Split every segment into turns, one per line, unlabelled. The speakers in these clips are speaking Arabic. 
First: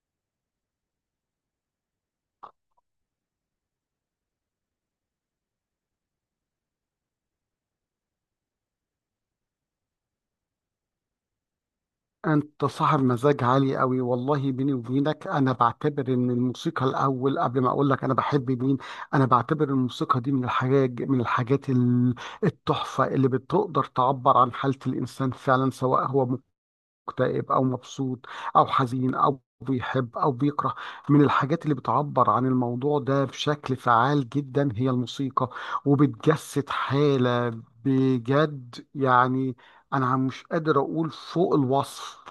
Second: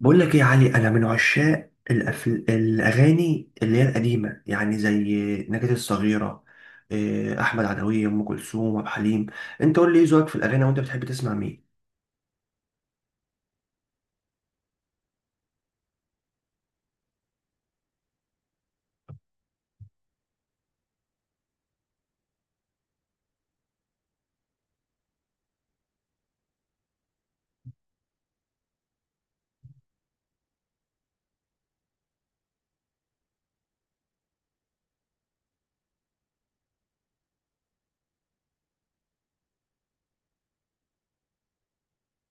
بقول لك ايه يا علي، انا من عشاق الاغاني اللي هي القديمه، يعني زي نجاة الصغيره. احمد عدويه، ام كلثوم، عبد الحليم. انت قول لي ايه ذوقك في الاغاني وانت بتحب تسمع مين؟
انت صاحب مزاج عالي قوي. والله بيني وبينك، انا بعتبر ان الموسيقى الاول قبل ما اقول لك انا بحب مين. انا بعتبر الموسيقى دي من الحاجات التحفة اللي بتقدر تعبر عن حالة الانسان فعلا، سواء هو مكتئب او مبسوط او حزين او بيحب او بيكره. من الحاجات اللي بتعبر عن الموضوع ده بشكل فعال جدا هي الموسيقى، وبتجسد حالة، بجد يعني. انا مش قادر اقول فوق الوصف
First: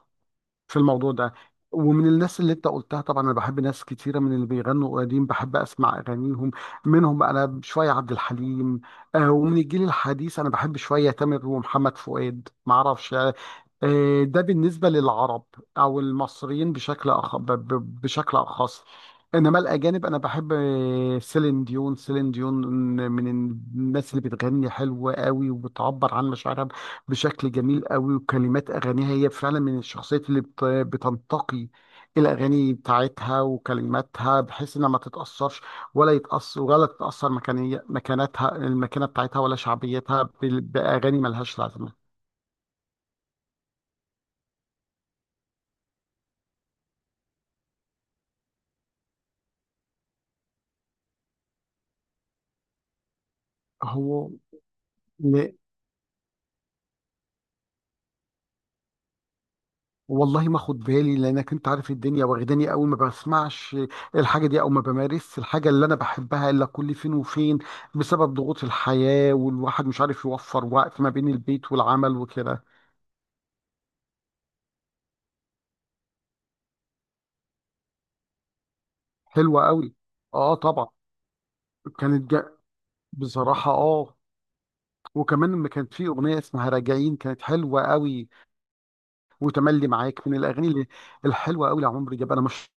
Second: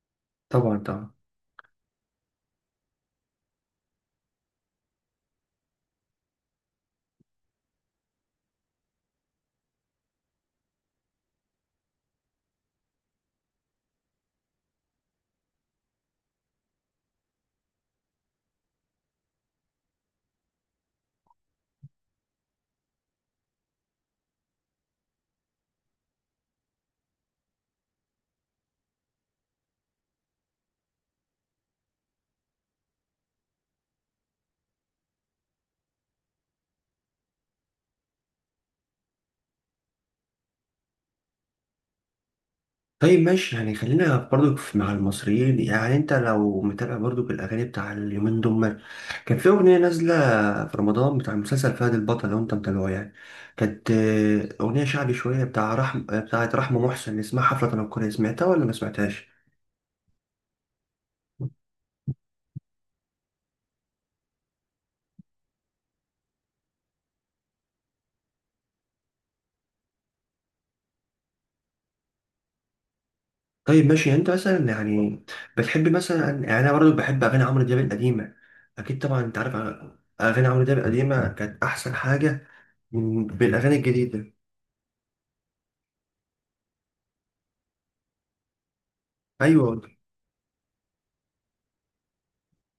طبعا،
في
طبعا.
الموضوع ده. ومن الناس اللي انت قلتها طبعا، انا بحب ناس كتيره من اللي بيغنوا قديم، بحب اسمع اغانيهم. منهم انا شويه عبد الحليم. ومن الجيل الحديث انا بحب شويه تامر ومحمد فؤاد ما اعرفش. ده بالنسبة للعرب أو المصريين، بشكل أخ... ب... ب- بشكل أخص. إنما الأجانب أنا بحب، سيلين ديون، من الناس اللي بتغني حلو قوي وبتعبر عن مشاعرها بشكل جميل قوي. وكلمات أغانيها، هي فعلا من الشخصيات اللي بتنتقي الأغاني بتاعتها وكلماتها، بحيث إنها ما تتأثرش، ولا تتأثر مكانية مكانتها المكانة بتاعتها ولا شعبيتها بأغاني ملهاش لازمة.
طيب ماشي، يعني خلينا برضو مع المصريين. يعني انت لو متابع برضو الاغاني بتاع اليومين دول، كان في اغنيه نازله في رمضان بتاع مسلسل فهد البطل لو انت متابعه، يعني كانت
هو
اغنيه شعبي شويه بتاع بتاعت رحمه محسن، اسمها حفله تنكريه، سمعتها ولا ما سمعتهاش؟
والله ما خد بالي، لانك انت عارف الدنيا واخداني قوي، ما بسمعش الحاجه دي او ما بمارسش الحاجه اللي انا بحبها الا كل فين وفين، بسبب ضغوط الحياه والواحد مش عارف يوفر وقت ما بين البيت والعمل وكده.
طيب ماشي، يعني انت مثلا، يعني بتحب مثلا، يعني انا برضه بحب اغاني عمرو دياب القديمه، اكيد طبعا انت عارف.
حلوه قوي.
اغاني
اه
عمرو دياب
طبعا.
القديمه كانت احسن
كانت
حاجه
جا...
من
بصراحه
بالاغاني
اه.
الجديده.
وكمان لما كانت في اغنيه اسمها راجعين كانت حلوه قوي،
ايوه.
وتملي معاك من الاغاني الحلوه قوي لعمرو دياب. انا مش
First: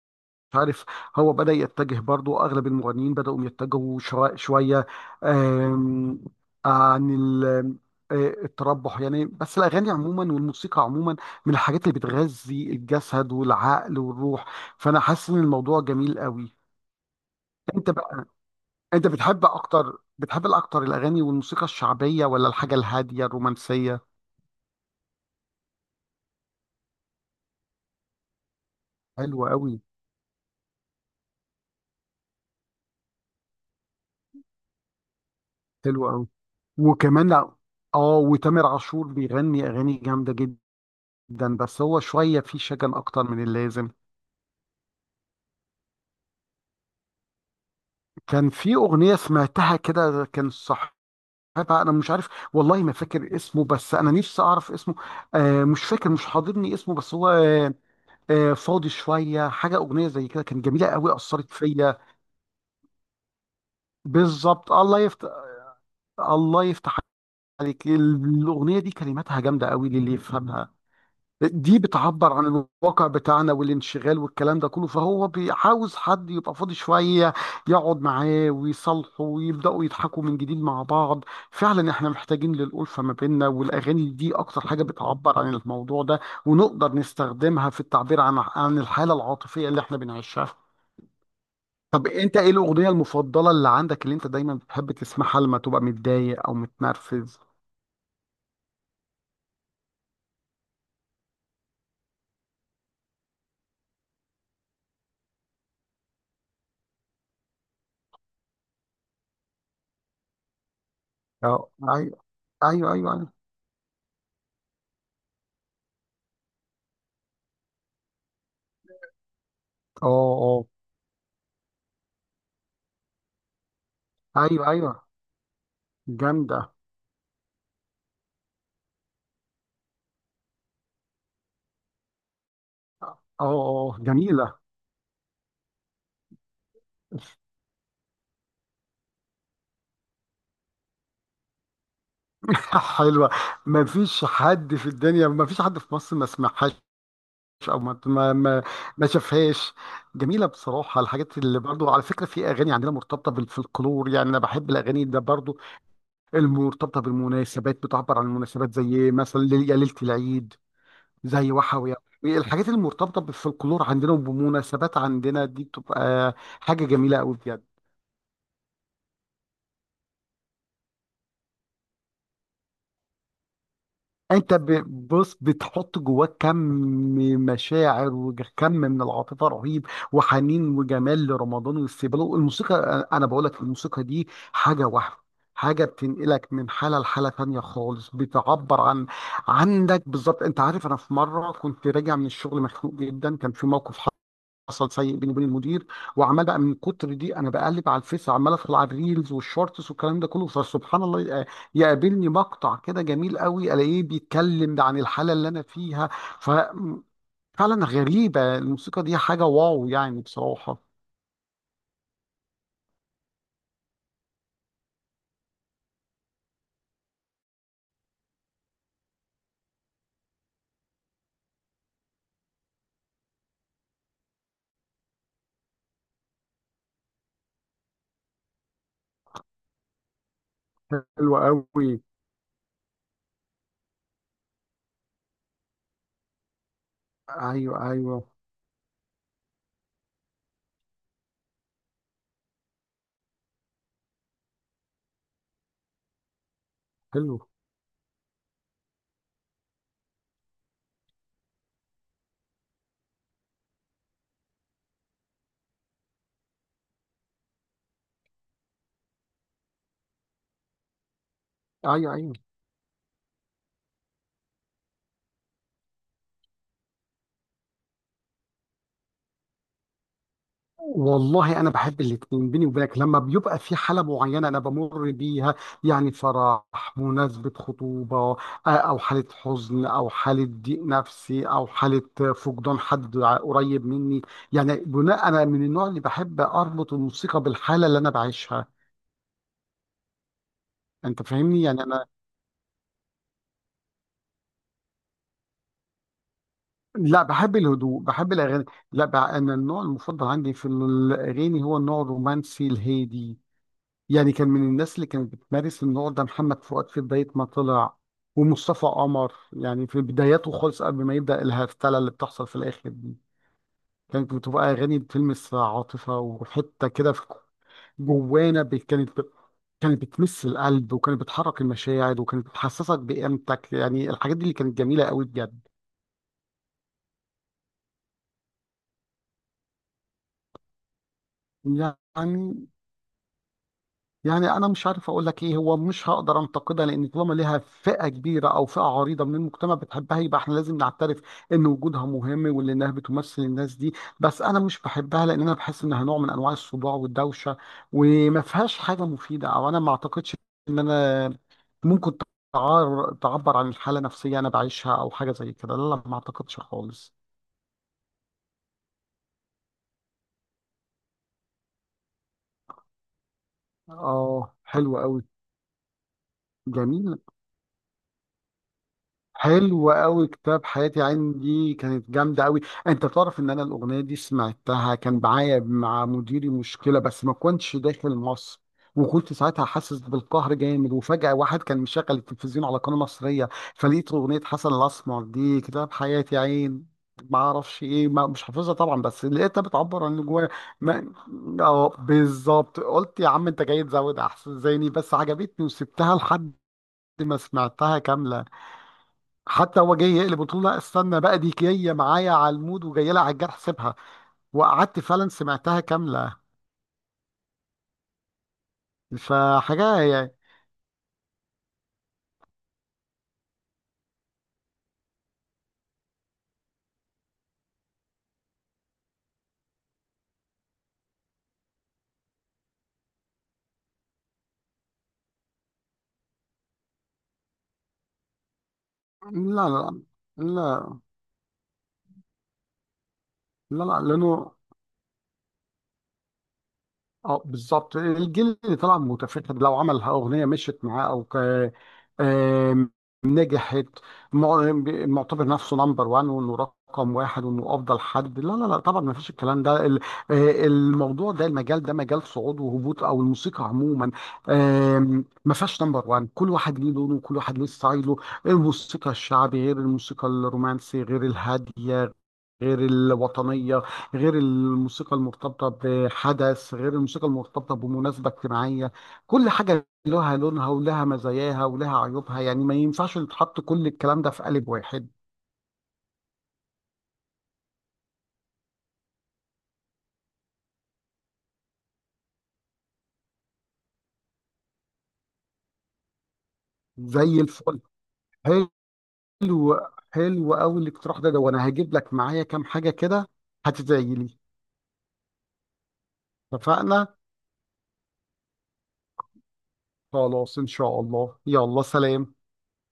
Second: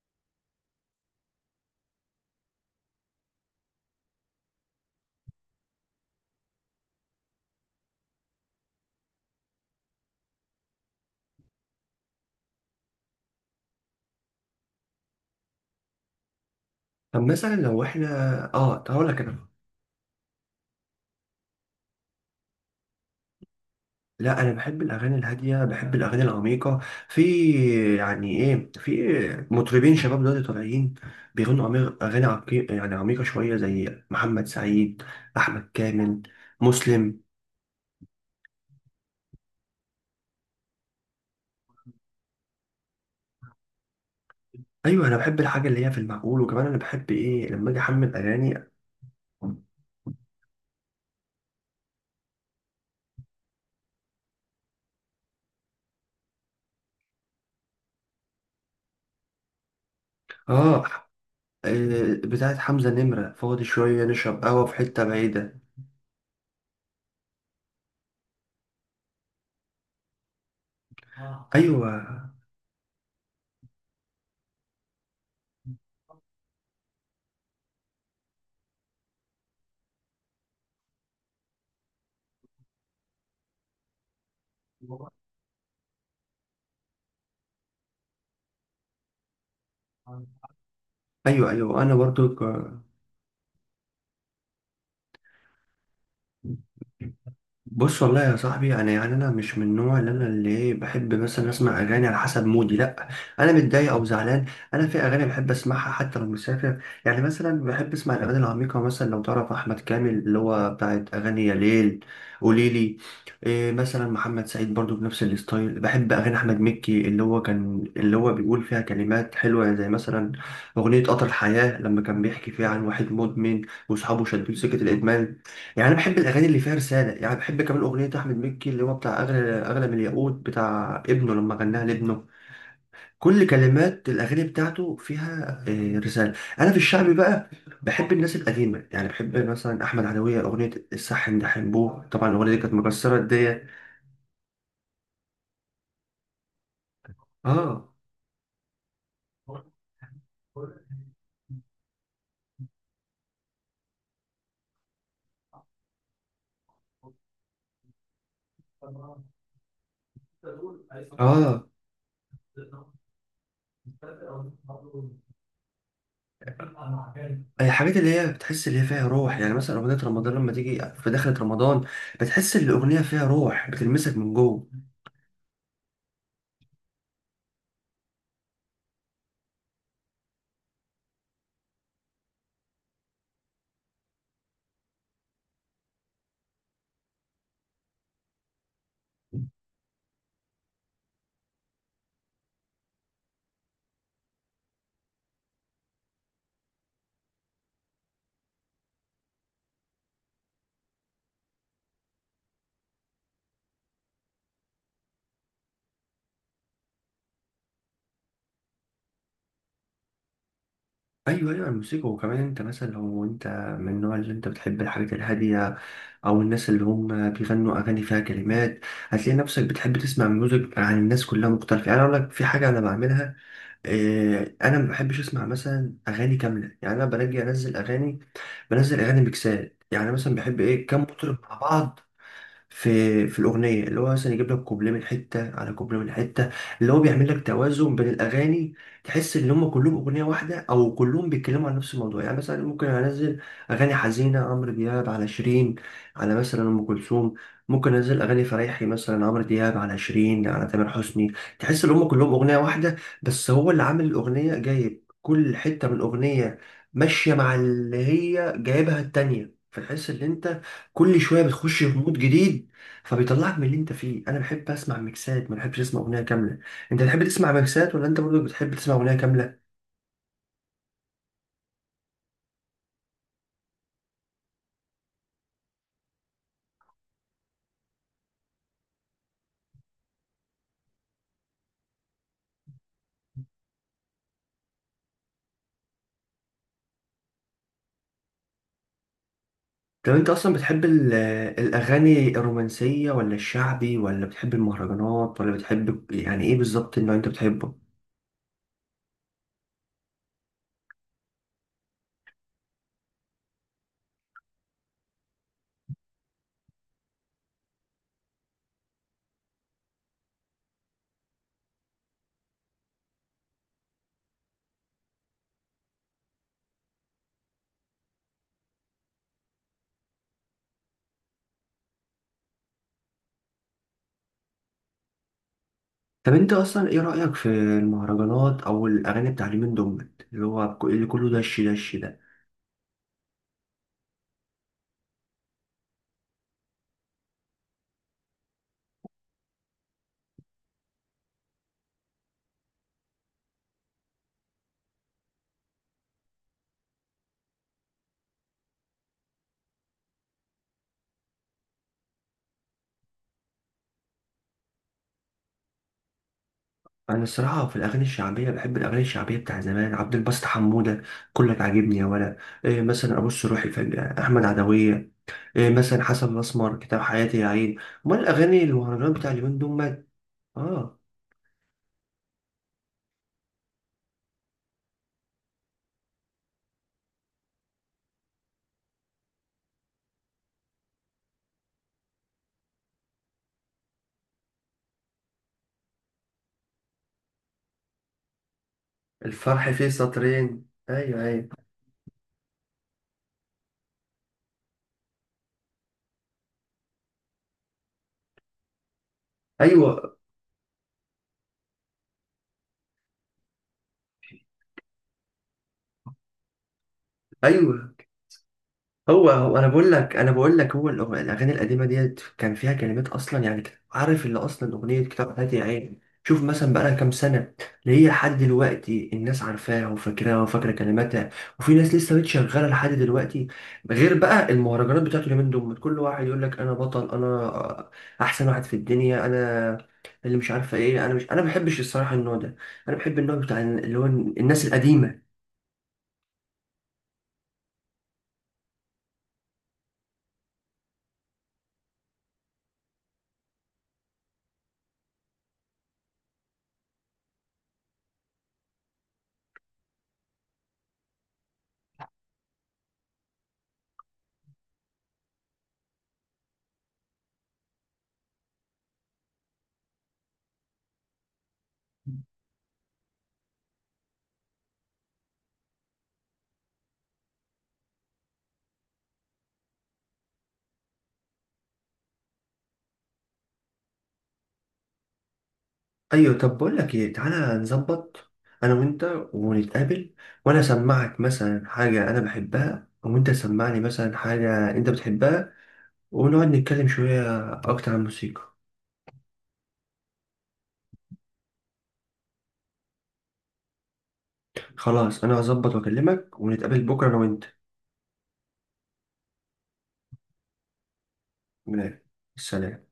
مش عارف، هو بدأ يتجه، برضو أغلب المغنيين بدأوا يتجهوا شوية، آم، عن التربح يعني. بس الأغاني عموما والموسيقى عموما من الحاجات اللي بتغذي الجسد والعقل والروح، فأنا حاسس إن الموضوع جميل قوي.
طب مثلا لو
أنت
احنا،
بقى،
اه طب
أنت
هقول لك انا،
بتحب الأكتر الأغاني والموسيقى الشعبية ولا الحاجة الهادية الرومانسية؟
لا انا بحب الاغاني الهاديه، بحب الاغاني العميقه. في يعني ايه، في
حلوة قوي.
مطربين شباب دلوقتي طالعين بيغنوا اغاني عميقه، يعني عميقه شويه، زي محمد سعيد، احمد
حلوة
كامل،
قوي.
مسلم.
وكمان اه، وتامر عاشور بيغني أغاني جامدة جدا، ده بس هو شوية فيه شجن أكتر من اللازم.
ايوه انا بحب الحاجه اللي هي في المعقول. وكمان انا بحب ايه لما اجي احمل
كان
اغاني؟
في أغنية سمعتها كده كان صاحبها، أنا مش عارف، والله ما فاكر اسمه بس أنا نفسي أعرف اسمه. مش فاكر، مش حاضرني اسمه، بس هو فاضي شوية، أغنية زي كده كانت
اه
جميلة قوي أثرت فيا.
بتاعت حمزه نمره، فاضي شويه نشرب قهوه
بالظبط،
في
الله
حته
يفتح
بعيده.
الله يفتح عليك. الأغنية دي كلماتها جامدة قوي للي يفهمها، دي
ايوه،
بتعبر عن الواقع بتاعنا والانشغال والكلام ده كله، فهو عاوز حد يبقى فاضي شوية، يقعد معاه ويصالحه ويبدأوا يضحكوا من جديد مع بعض. فعلا احنا محتاجين للألفة ما بيننا، والأغاني دي أكتر حاجة بتعبر عن الموضوع ده، ونقدر نستخدمها في التعبير عن الحالة العاطفية اللي احنا بنعيشها.
ايوه، ايوه، انا
طب
برضو.
انت ايه الأغنية المفضلة اللي عندك، اللي انت دايما بتحب تسمعها لما تبقى متضايق أو
ك-
متنرفز؟
بص، والله يا صاحبي، يعني انا مش من النوع اللي انا اللي إيه بحب مثلا اسمع اغاني على حسب مودي، لا. انا متضايق او زعلان، انا في اغاني بحب اسمعها حتى لو مسافر. يعني مثلا بحب اسمع الاغاني العميقه، مثلا لو تعرف احمد كامل اللي هو بتاعت اغاني يا
اه.
ليل،
ايوه، ايوه،
قوليلي.
ايوه، ايوه.
مثلا محمد سعيد برضو بنفس الستايل. بحب اغاني احمد مكي اللي هو كان اللي هو بيقول فيها كلمات حلوه، زي
اه،
مثلا
اه.
اغنيه قطر الحياه لما كان بيحكي فيها عن واحد مدمن واصحابه شدوه
ايوه،
سكه
ايوه.
الادمان. يعني انا بحب الاغاني اللي
جامدة.
فيها رساله. يعني بحب كمان اغنيه احمد مكي اللي هو بتاع اغلى، اغلى من الياقوت، بتاع ابنه لما غناها لابنه.
اه،
كل
اه. اه.
كلمات الاغاني
جميلة.
بتاعته فيها رساله. انا في الشعبي بقى بحب الناس القديمه، يعني بحب مثلا احمد عدويه، اغنيه الصح ان ده حنبوه. طبعا الاغنيه دي كانت مكسره
حلوة.
الدنيا.
ما فيش حد في الدنيا، ما فيش حد في مصر ما سمعهاش او
اه،
ما ما ما ما شافهاش. جميلة بصراحة. الحاجات اللي برضو، على فكرة، في اغاني عندنا مرتبطة بالفلكلور، يعني انا بحب الاغاني ده برضو، المرتبطة بالمناسبات، بتعبر عن المناسبات زي مثلا يا ليلة العيد، زي
اه.
وحوي. الحاجات المرتبطة بالفلكلور عندنا وبمناسبات عندنا دي بتبقى حاجة جميلة قوي بجد.
الحاجات اللي هي بتحس اللي هي فيها روح، يعني مثلا اغنيه رمضان لما تيجي في دخلة رمضان بتحس ان الاغنيه فيها روح بتلمسك من
انت
جوه.
بص، بتحط جواك كم مشاعر وكم من العاطفه رهيب، وحنين وجمال لرمضان واستقباله. الموسيقى، انا بقول لك، الموسيقى دي حاجه واحده. بتنقلك من حاله لحاله تانية خالص، بتعبر عن عندك بالظبط. انت عارف، انا في مره كنت راجع من الشغل مخنوق جدا، كان في موقف حصل سيء بيني وبين المدير، وعمال بقى من كتر دي انا بقلب على الفيس، عمال ادخل على الريلز والشورتس والكلام ده كله، فسبحان الله يقابلني مقطع كده جميل قوي الاقيه بيتكلم عن الحاله اللي انا فيها. ف فعلا غريبه الموسيقى دي، حاجه واو يعني بصراحه.
ايوه، ايوه. الموسيقى. وكمان انت مثلا لو انت من النوع اللي انت بتحب الحاجات الهاديه، او الناس اللي هم بيغنوا اغاني فيها كلمات، هتلاقي نفسك بتحب تسمع ميوزك عن الناس كلها مختلفه. يعني أنا اقول لك في حاجه انا بعملها، إيه؟ انا ما بحبش اسمع مثلا اغاني كامله، يعني انا باجي انزل اغاني، بنزل اغاني ميكسات. يعني مثلا بحب ايه؟ كام مطرب
حلوه
مع
قوي.
بعض في الاغنيه، اللي هو مثلا يجيب لك كوبليه من حته على كوبليه من حته، اللي هو بيعمل لك
ايوه،
توازن بين
ايوه.
الاغاني، تحس ان هم كلهم اغنيه واحده، او كلهم بيتكلموا عن نفس الموضوع. يعني مثلا ممكن انزل اغاني حزينه، عمرو دياب على شيرين على مثلا ام كلثوم.
حلو.
ممكن انزل اغاني فريحي مثلا، عمرو دياب على شيرين على تامر حسني، تحس ان هم كلهم اغنيه واحده. بس هو اللي عامل الاغنيه جايب كل حته من الاغنيه ماشيه مع اللي هي جايبها التانيه، فتحس ان انت كل شويه بتخش في
ايوه،
مود
ايوه.
جديد، فبيطلعك من اللي انت فيه. انا بحب اسمع ميكسات، ما بحبش اسمع اغنيه كامله. انت بتحب تسمع ميكسات ولا انت برضو بتحب تسمع اغنيه كامله؟
والله انا بحب الاتنين، بيني وبينك، لما بيبقى في حاله معينه انا بمر بيها، يعني فرح، مناسبه، خطوبه، او حاله حزن او حاله ضيق نفسي او حاله فقدان حد قريب مني، يعني بناء، انا من النوع اللي بحب اربط الموسيقى بالحاله اللي انا بعيشها.
طب انت اصلا بتحب
انت فاهمني يعني، انا
الاغاني الرومانسيه ولا الشعبي، ولا بتحب المهرجانات، ولا بتحب، يعني ايه بالظبط اللي
لا،
انت
بحب
بتحبه؟
الهدوء، بحب الاغاني. لا بقى، انا النوع المفضل عندي في الاغاني هو النوع الرومانسي الهادي، يعني كان من الناس اللي كانت بتمارس النوع ده محمد فؤاد في بداية ما طلع، ومصطفى قمر يعني في بداياته خالص قبل ما يبدأ الهفتلة اللي بتحصل في الآخر دي، كانت بتبقى أغاني بتلمس عاطفة وحتة كده في جوانا، كانت بتمس القلب وكانت بتحرك المشاعر وكانت بتحسسك بقيمتك، يعني الحاجات دي اللي كانت جميلة قوي بجد.
طب انت اصلا ايه رايك في المهرجانات او الاغاني بتاع اليومين دول اللي هو اللي كله دش دش ده؟
يعني يعني انا مش عارف اقول لك ايه، هو مش هقدر انتقدها لان طالما ليها فئه كبيره او فئه عريضه من المجتمع بتحبها يبقى احنا لازم نعترف ان وجودها مهم وان انها بتمثل الناس دي، بس انا مش بحبها لان انا بحس انها نوع من انواع الصداع والدوشه، وما فيهاش حاجه مفيده، او انا ما اعتقدش ان انا ممكن تعبر عن الحاله النفسيه انا بعيشها او حاجه زي كده. لا لا ما اعتقدش خالص.
انا الصراحه في الاغاني الشعبيه بحب الاغاني الشعبيه بتاع زمان، عبد الباسط حموده كلك عاجبني يا ولا، مثلا ابص روحي في احمد
اه، حلو
عدويه،
قوي.
مثلا حسن الاسمر كتاب
جميل.
حياتي يا عين. امال الاغاني المهرجانات بتاع اليومين دول
حلو
مال؟
قوي. كتاب
اه.
حياتي عين دي كانت جامده قوي. انت تعرف ان انا الاغنيه دي سمعتها كان معايا مع مديري مشكله بس ما كنتش داخل مصر، وكنت ساعتها حاسس بالقهر جامد، وفجأة واحد كان مشغل التلفزيون على قناة مصرية، فلقيت أغنية حسن الأسمر دي كتاب حياتي يا عين، ما اعرفش ايه، ما مش حافظها طبعا بس لقيتها
الفرح فيه
بتعبر عن اللي جوايا.
سطرين.
ما-
ايوه، ايوه،
اه بالظبط، قلت يا عم انت جاي تزود، احسن زيني، بس عجبتني وسبتها لحد ما سمعتها كاملة. حتى هو جاي
ايوه،
يقلب، قلت له لا استنى بقى، دي جايه معايا على المود وجايه لها على الجرح، سيبها. وقعدت فعلا سمعتها كامله.
ايوه. هو انا بقول
فحاجه
لك انا
يعني.
بقول لك الاغاني القديمه ديت كان فيها كلمات اصلا، يعني عارف اللي اصلا اغنيه كتاب حياتي يا عين شوف مثلا بقى لها كام سنه؟ اللي هي لحد دلوقتي الناس عارفاها وفاكراها وفاكره كلماتها، وفي ناس لسه بتشغلها لحد دلوقتي. غير بقى المهرجانات بتاعته اليومين دول، كل واحد يقول لك انا بطل، انا احسن واحد في الدنيا،
لا،
انا
لا،
اللي
لا،
مش عارفه
لا،
ايه. انا مش، انا ما بحبش الصراحه النوع ده، انا بحب النوع بتاع
لا،
اللي
لا
هو
لانه
الناس القديمه.
اه بالظبط، الجيل اللي طلع متفتت، لو عمل اغنيه مشيت معاه او ك... آم، نجحت، مع- معتبر نفسه نمبر وان وانه رقم واحد وانه افضل حد، لا لا لا طبعا، ما فيش الكلام ده الموضوع ده المجال ده مجال صعود وهبوط، او الموسيقى عموما ما فيهاش نمبر وان، كل واحد ليه لونه وكل واحد ليه ستايله. الموسيقى الشعبي غير الموسيقى الرومانسي غير الهاديه غير الوطنيه غير الموسيقى المرتبطة بحدث غير الموسيقى المرتبطة بمناسبة اجتماعية، كل حاجة لها لونها ولها مزاياها ولها عيوبها، يعني ما ينفعش يتحط كل الكلام ده في قالب واحد.
ايوه. طب بقول لك ايه، تعالى نظبط انا وانت ونتقابل، وانا اسمعك مثلا حاجه انا بحبها وانت تسمعني مثلا حاجه انت بتحبها، ونقعد نتكلم
زي
شويه
الفل.
اكتر عن الموسيقى.
حلو. حلو قوي الاقتراح ده، وانا هجيب لك معايا كام حاجة كده، هتدعي لي.
خلاص انا هظبط واكلمك ونتقابل بكره
اتفقنا.
انا وانت.
خلاص ان شاء الله، يلا
ماشي.
سلام.
سلام